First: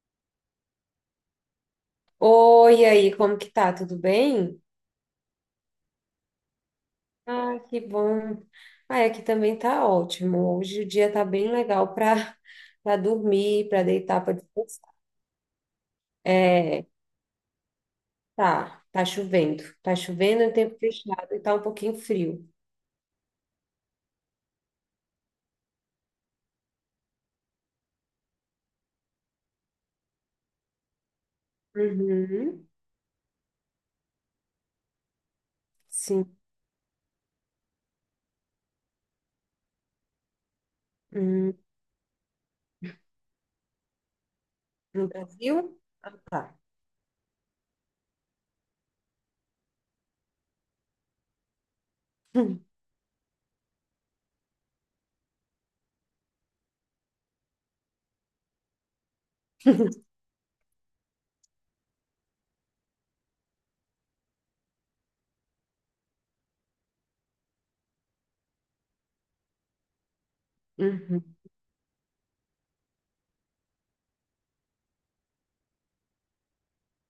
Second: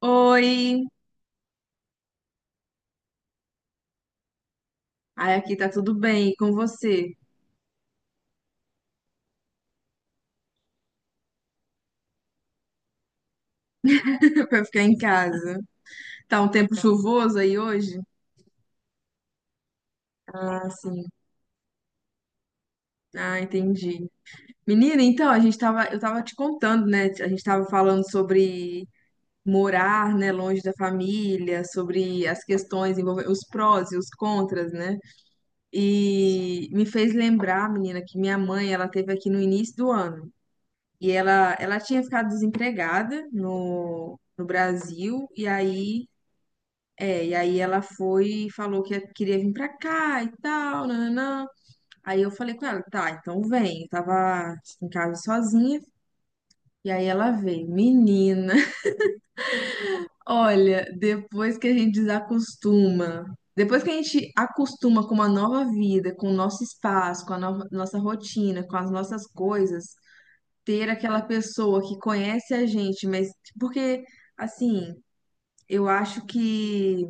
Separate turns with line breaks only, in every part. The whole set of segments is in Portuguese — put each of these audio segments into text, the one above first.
Oi!
Oi, e aí, como que tá? Tudo bem?
Ai, aqui tá tudo bem, e com você?
Ah, que bom. Ah, aqui também tá ótimo. Hoje o dia tá bem legal para dormir, para deitar, para
Pra ficar
descansar.
em casa. Tá um tempo
É,
chuvoso aí hoje?
tá, tá chovendo. Tá chovendo em
Ah,
tempo
sim.
fechado e tá um pouquinho frio.
Ah, entendi. Menina, então, eu tava te contando, né? A gente tava falando sobre morar, né, longe da família, sobre as
Uhum,
questões envolvendo os prós e os contras, né?
sim.
E me fez lembrar, menina, que minha mãe, ela teve aqui no início do ano. E
Hum,
ela tinha ficado desempregada no
no
Brasil, e
Brasil?
aí
Ah, tá.
é, e aí ela foi e falou que queria vir pra cá e tal, nananã. Aí eu falei com ela, tá, então vem. Eu tava em casa sozinha, e aí ela veio. Menina,
Hum.
olha, depois que a gente acostuma com uma nova vida, com o nosso espaço, com a nossa rotina, com as nossas coisas, ter aquela
Uhum,
pessoa que conhece a gente, mas porque, assim, eu acho que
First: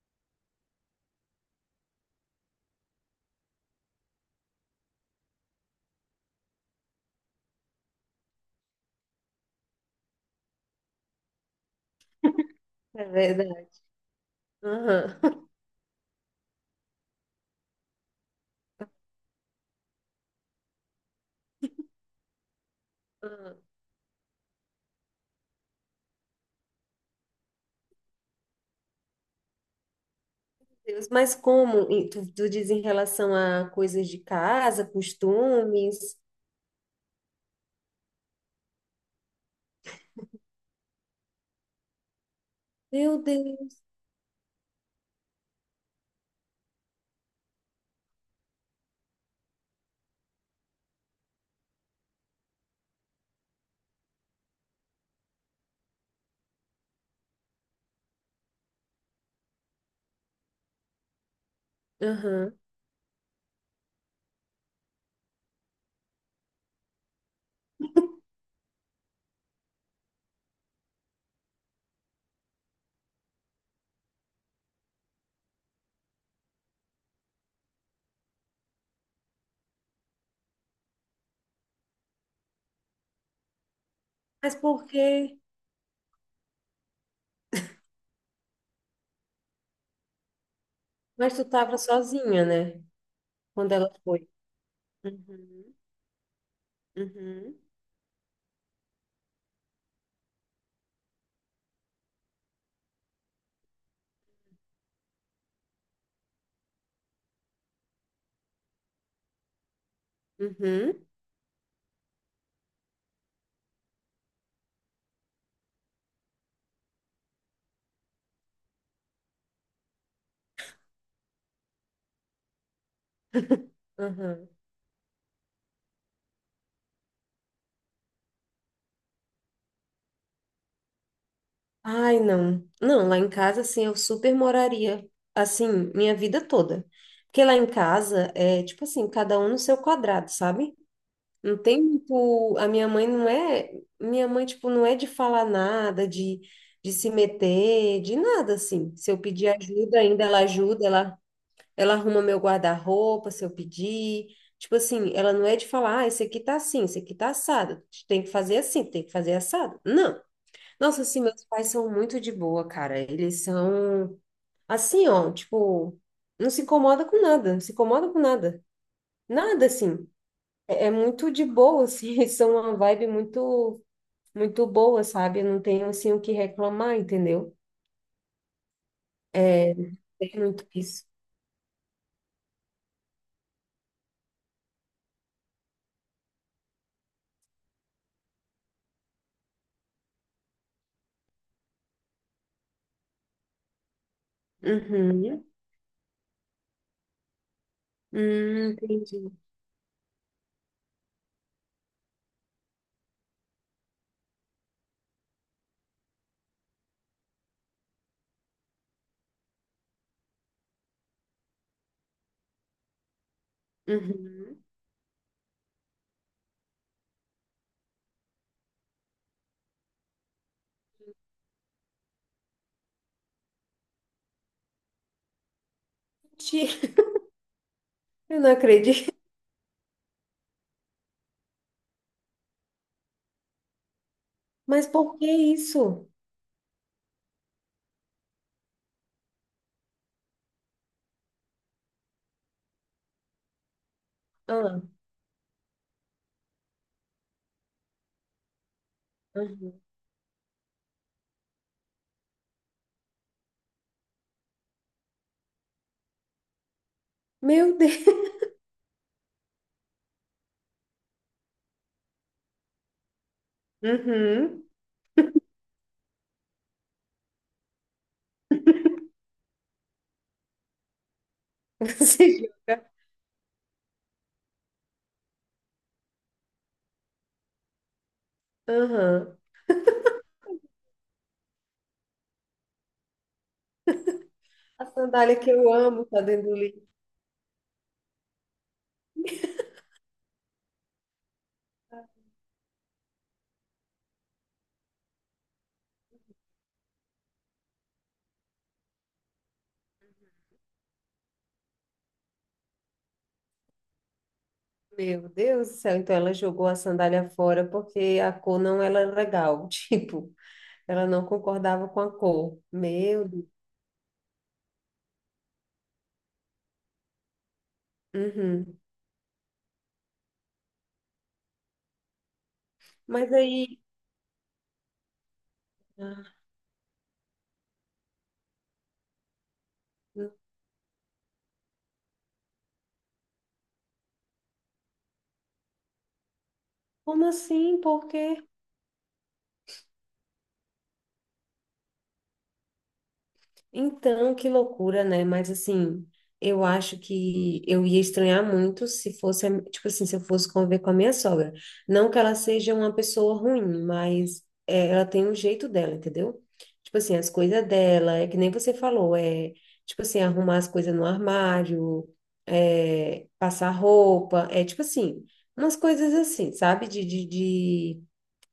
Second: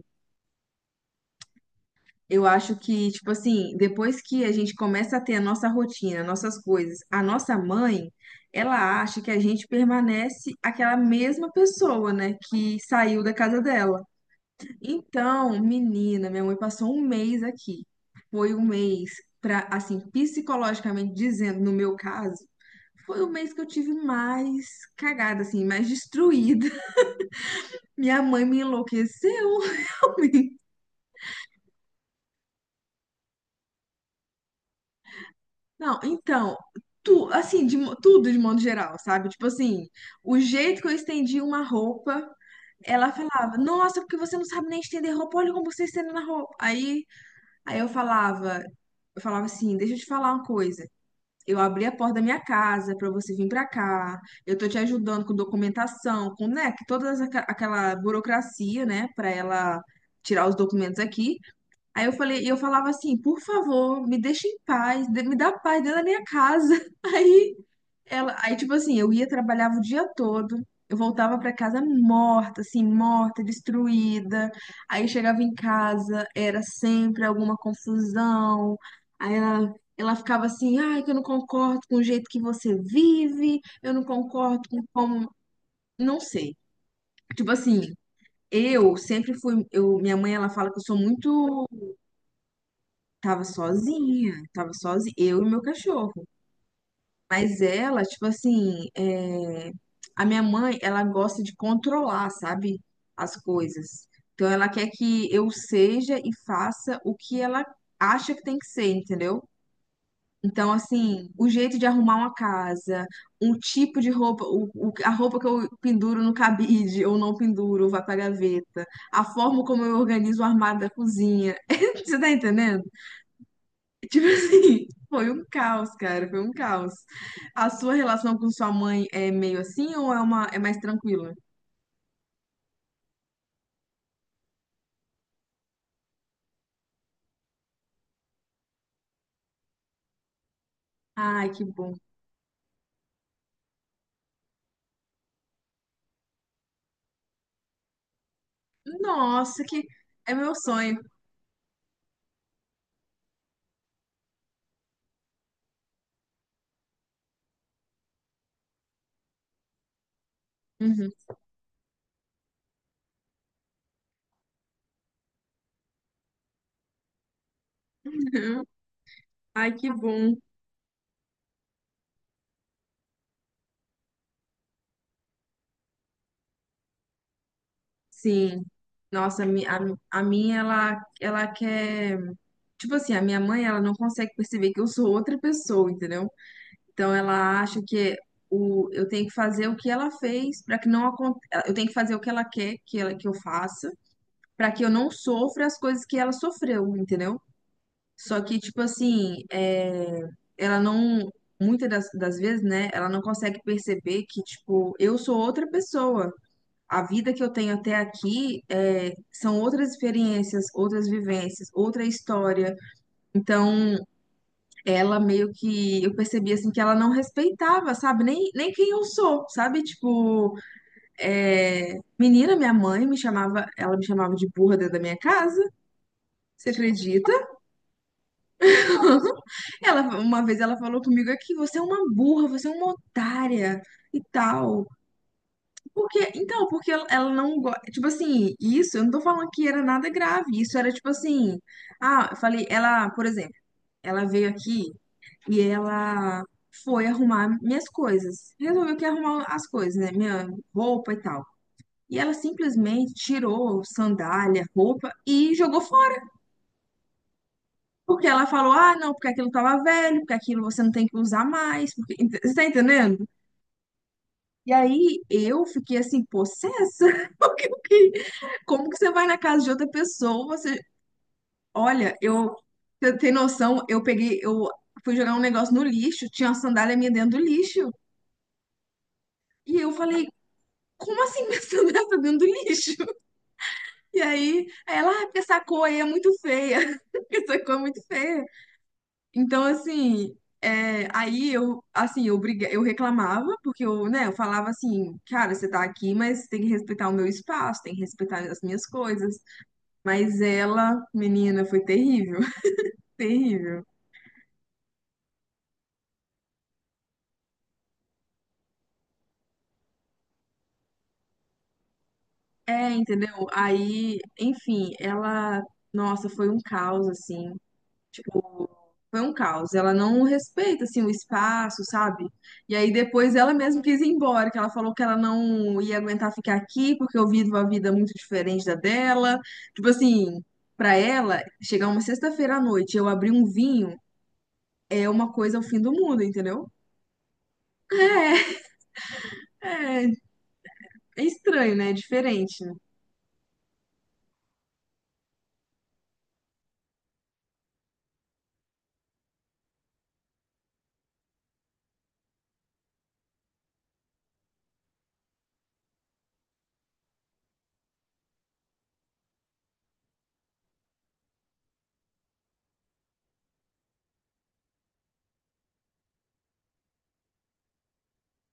Eu acho que, tipo assim, depois que a gente começa a ter a nossa rotina, nossas coisas, a nossa mãe, ela acha que a gente permanece aquela mesma pessoa, né, que
é
saiu da casa
verdade.
dela.
Aham.
Então, menina, minha mãe passou um mês aqui. Foi um mês pra, assim, psicologicamente dizendo, no meu caso, foi o mês
Aham.
que eu tive mais cagada, assim, mais destruída. Minha mãe me enlouqueceu, realmente.
Deus, mas como? E tu diz em relação a coisas de casa,
Não,
costumes?
então, tu, assim, tudo de modo geral, sabe? Tipo assim, o jeito que eu estendi uma roupa, ela
Meu
falava,
Deus.
nossa, porque você não sabe nem estender roupa, olha como você estende na roupa. Aí, aí eu falava assim, deixa eu te falar uma coisa. Eu abri a porta da minha casa pra você vir pra cá. Eu tô te ajudando com documentação, com, né, que toda aquela burocracia, né, pra ela tirar os documentos aqui. Aí eu falei, e
Aham.
eu falava assim, por favor, me deixa em paz, me dá paz dentro da minha casa. Aí tipo assim, eu ia trabalhava o dia todo, eu voltava pra casa morta, assim, morta, destruída. Aí chegava em casa, era sempre alguma confusão. Aí ela Ela ficava assim, ai, que eu não concordo com o jeito que você vive, eu não
Mas
concordo
por
com
quê?
como, não sei. Tipo assim, eu sempre fui, eu, minha mãe, ela fala que eu sou
Mas tu
muito...
tava sozinha, né? Quando ela foi.
Tava sozinha, eu e meu
Uhum,
cachorro.
uhum,
Mas ela, tipo assim, é, a minha mãe, ela gosta de controlar, sabe, as coisas. Então ela quer que eu seja e faça o que ela acha que tem que ser, entendeu? Então,
uhum,
assim, o jeito de arrumar uma casa, um tipo de roupa, a roupa que eu penduro no cabide ou não penduro, vai pra gaveta, a forma como eu organizo o armário da cozinha. Você tá entendendo? Tipo
uhum.
assim, foi um caos, cara, foi um caos. A sua relação com sua mãe é meio assim ou é uma é mais tranquila?
Ai, não. Não, lá em casa, assim, eu super moraria, assim, minha vida toda. Porque lá em casa é, tipo assim, cada um no seu quadrado, sabe?
Ai,
Não
que
tem
bom.
muito. A minha mãe não é. Minha mãe, tipo, não é de falar nada, de se meter, de nada, assim. Se eu pedir
Nossa, que
ajuda, ainda
é
ela
meu
ajuda,
sonho.
ela arruma meu guarda-roupa se eu pedir. Tipo assim, ela não é de falar, ah, esse aqui tá assim, esse aqui tá assado. Tem que fazer assim, tem que fazer assado. Não. Nossa,
Uhum.
assim, meus pais são muito de boa, cara. Eles são assim, ó, tipo, não se incomoda com nada, não se incomoda com nada. Nada,
Ai, que
assim.
bom.
É, é muito de boa, assim. Eles são uma vibe muito, muito boa, sabe? Eu não tenho, assim, o que reclamar, entendeu?
Sim. Nossa,
É,
a
tem
minha,
muito isso.
ela quer. Tipo assim, a minha mãe, ela não consegue perceber que eu sou outra pessoa, entendeu? Então, ela acha que eu tenho que fazer o que ela fez para que não aconteça. Eu tenho que fazer o que ela quer que eu faça para que eu não
Uhum.
sofra as coisas que ela sofreu, entendeu? Só que, tipo
Entendi.
assim, é, ela não... Muitas das vezes, né, ela não consegue perceber que, tipo, eu sou outra pessoa. A vida que eu tenho até aqui é, são outras experiências, outras vivências, outra história. Então,
Uhum.
ela meio que... Eu percebi, assim, que ela não respeitava, sabe? Nem quem eu sou, sabe? Tipo, é, menina, minha mãe me chamava. Ela me chamava de burra dentro da minha casa. Você
Gente,
acredita?
eu não acredito.
Ela, uma vez ela falou comigo aqui, você é uma burra, você é uma otária e tal.
Mas por que isso?
Porque, então, porque ela não gosta. Tipo assim, isso, eu não tô falando que era nada grave. Isso era tipo assim. Ah, eu falei, ela, por exemplo, ela veio
Ah,
aqui e ela foi arrumar minhas coisas. Resolveu que ia arrumar as
uhum.
coisas, né? Minha roupa e tal. E ela simplesmente tirou sandália, roupa e jogou...
Meu Deus.
Porque ela falou, ah, não, porque aquilo tava velho, porque aquilo você não tem que usar mais, porque... Você tá entendendo?
Uhum.
E aí eu fiquei assim, possessa, porque como que você vai na casa de outra pessoa, você... Olha,
Você joga.
você tem noção, eu fui jogar um negócio no lixo, tinha uma sandália minha dentro do lixo,
Uhum.
e eu falei, como assim minha sandália tá dentro do lixo?
A
Aí ela, ah, porque
sandália que
essa
eu
cor aí é
amo tá
muito
dentro do
feia,
lixo.
essa cor é muito feia. Então, assim, é, aí eu, assim, eu reclamava, porque eu, né, eu falava assim, cara, você tá aqui, mas tem que respeitar o meu espaço, tem que respeitar as minhas coisas. Mas ela, menina, foi terrível, terrível.
Meu Deus do céu. Então ela jogou a sandália fora porque a cor não era legal. Tipo, ela não concordava com a cor.
É,
Meu Deus.
entendeu? Aí, enfim, ela, nossa, foi um caos, assim. Tipo,
Uhum.
foi um caos. Ela não respeita, assim, o espaço, sabe? E aí
Mas
depois ela
aí,
mesma quis ir embora, que ela falou que ela não ia aguentar
ah,
ficar aqui porque eu vivo uma vida muito diferente da dela. Tipo assim, pra ela, chegar uma sexta-feira à noite e eu abrir um vinho é uma coisa ao fim do mundo, entendeu?
como assim? Por quê?
É, é estranho, né? É diferente, né?
Então, que loucura, né? Mas assim, eu acho que eu ia estranhar muito se fosse, a- tipo assim, se eu fosse conviver com a minha sogra. Não que ela seja uma pessoa ruim, mas é, ela tem um jeito dela, entendeu? Tipo assim, as coisas dela, é que nem você falou, é tipo assim, arrumar as coisas no armário, é, passar roupa, é tipo assim, umas coisas assim, sabe? De,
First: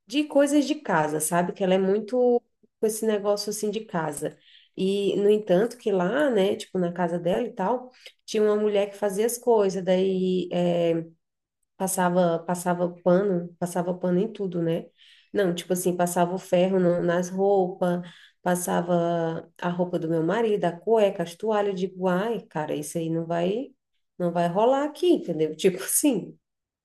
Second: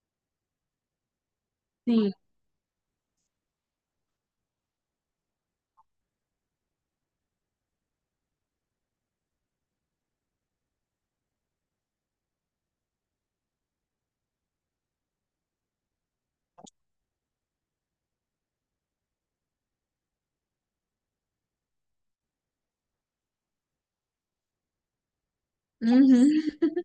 de coisas de casa, sabe? Que ela é
Sim.
muito com esse negócio assim de casa. E, no entanto, que lá, né, tipo, na casa dela e tal, tinha uma mulher que fazia as coisas, daí passava, pano, passava pano em tudo, né? Não, tipo assim, passava o ferro no- nas roupas, passava a roupa do meu marido, a cueca, as toalhas, eu digo, ai, cara, isso aí não vai, não vai rolar aqui, entendeu? Tipo assim.
Uhum.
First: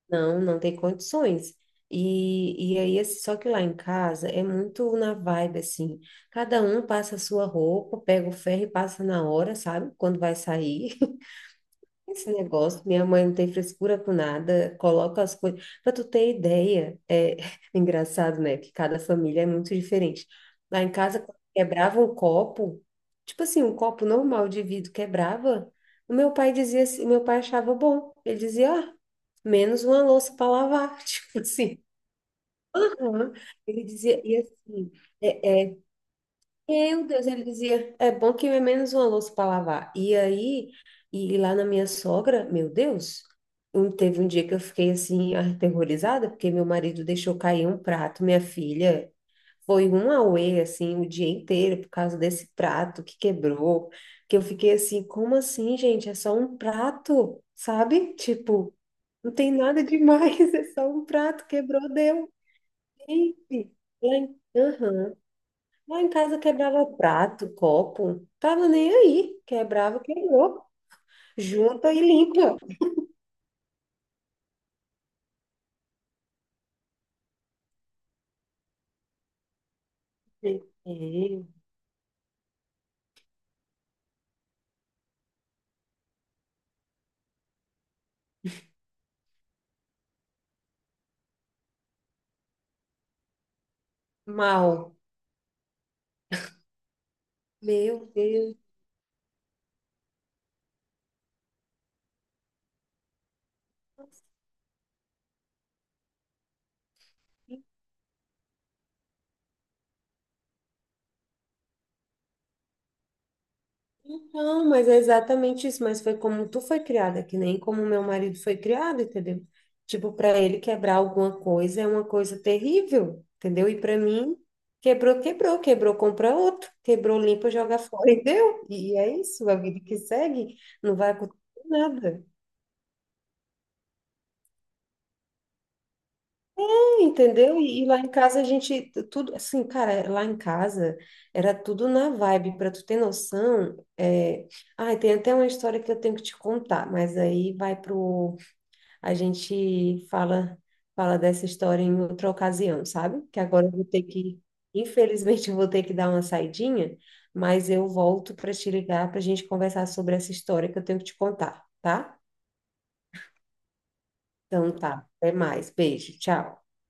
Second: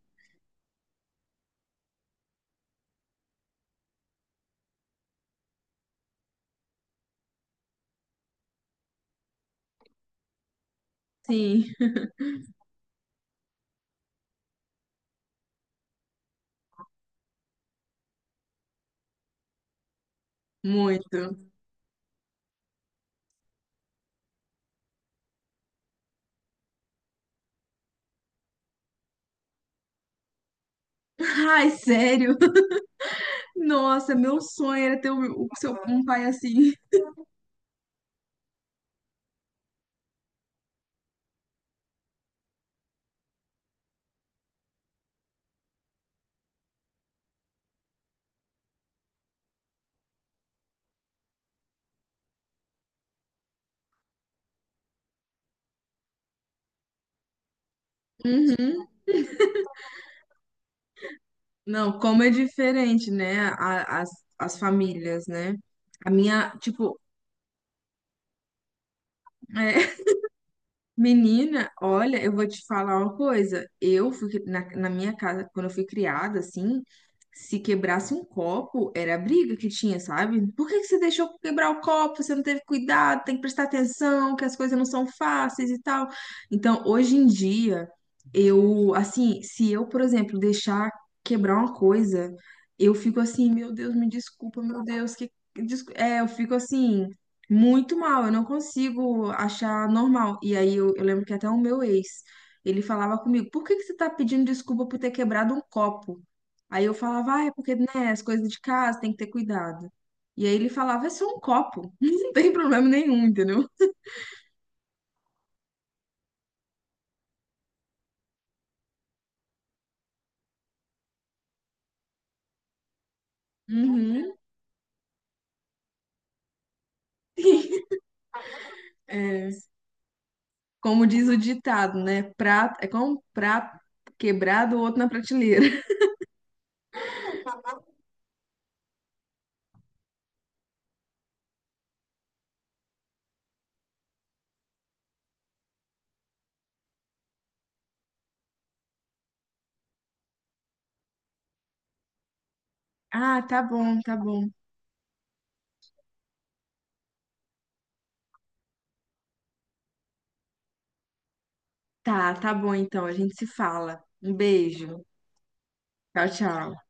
Não, não tem condições. E aí, assim, só que lá em casa é muito na vibe, assim. Cada um passa a sua roupa, pega o ferro e passa na hora, sabe? Quando vai sair.
Sim,
Esse negócio, minha mãe não tem frescura com nada, coloca as coisas. Para tu ter ideia, é engraçado, né? Que cada família é muito diferente. Lá em casa,
muito.
quando quebrava um copo, tipo assim, um copo normal de vidro quebrava, o meu pai dizia assim, meu pai achava bom. Ele dizia, ah, menos uma louça para lavar. Tipo
Ai,
assim,
sério?
aham. Ele
Nossa,
dizia, e
meu sonho
assim,
era ter
é
um pai assim.
meu Deus, ele dizia, é bom que é menos uma louça para lavar. E aí, e lá na minha sogra, meu Deus, um- teve um dia que eu fiquei assim, aterrorizada, porque meu marido deixou cair um prato, minha filha. Foi um auê, assim, o dia inteiro por causa desse prato que quebrou, que eu fiquei assim, como assim, gente? É só um prato, sabe?
Uhum.
Tipo, não tem nada demais, é só um prato, quebrou,
Não, como é
deu.
diferente, né?
Gente, lá em-
As
Aham.
famílias, né?
Lá em
A
casa
minha,
quebrava
tipo,
prato, copo, tava nem aí.
é...
Quebrava, quebrou.
Menina,
Junta e
olha, eu vou
limpa.
te falar uma coisa. Eu na minha casa, quando eu fui criada, assim, se quebrasse um copo, era a briga que tinha, sabe?
É,
Por que que você deixou quebrar o copo? Você não teve cuidado, tem que prestar atenção, que as coisas não são fáceis e tal. Então, hoje em dia, eu, assim, se eu, por exemplo, deixar quebrar uma coisa, eu fico assim, meu Deus, me desculpa, meu
mal.
Deus, que... É, eu fico assim. Muito
Meu
mal, eu não
Deus.
consigo achar normal. E aí eu lembro que até o meu ex, ele falava comigo, por que que você tá pedindo desculpa por ter quebrado um copo? Aí eu falava, ah, é porque, né, as coisas de casa tem que ter cuidado. E aí ele falava, é só um copo, não tem problema nenhum, entendeu?
Não, mas é exatamente isso. Mas foi como tu foi criada, que nem como meu marido foi criado, entendeu? Tipo, para ele quebrar alguma coisa é uma coisa terrível, entendeu? E para
Uhum.
mim, quebrou, quebrou, quebrou, compra outro, quebrou, limpa, joga fora e deu. E é isso,
É,
a vida que segue, não
como
vai
diz o
acontecer
ditado, né,
nada.
é como um prato quebrado, o outro na prateleira.
Entendeu? E lá em casa a gente, tudo, assim, cara, lá em casa era tudo na vibe, para tu ter noção, é... Ai, tem até uma história que eu tenho que te contar, mas aí vai pro, a gente fala, fala dessa história em outra ocasião, sabe? Que
Ah, tá
agora eu vou
bom,
ter
tá
que,
bom.
infelizmente eu vou ter que dar uma saidinha, mas eu volto para te ligar para a gente conversar sobre essa história que eu tenho que te contar, tá?
Tá, tá bom então, a gente se fala. Um
Então
beijo.
tá, até mais, beijo,
Tchau,
tchau.
tchau.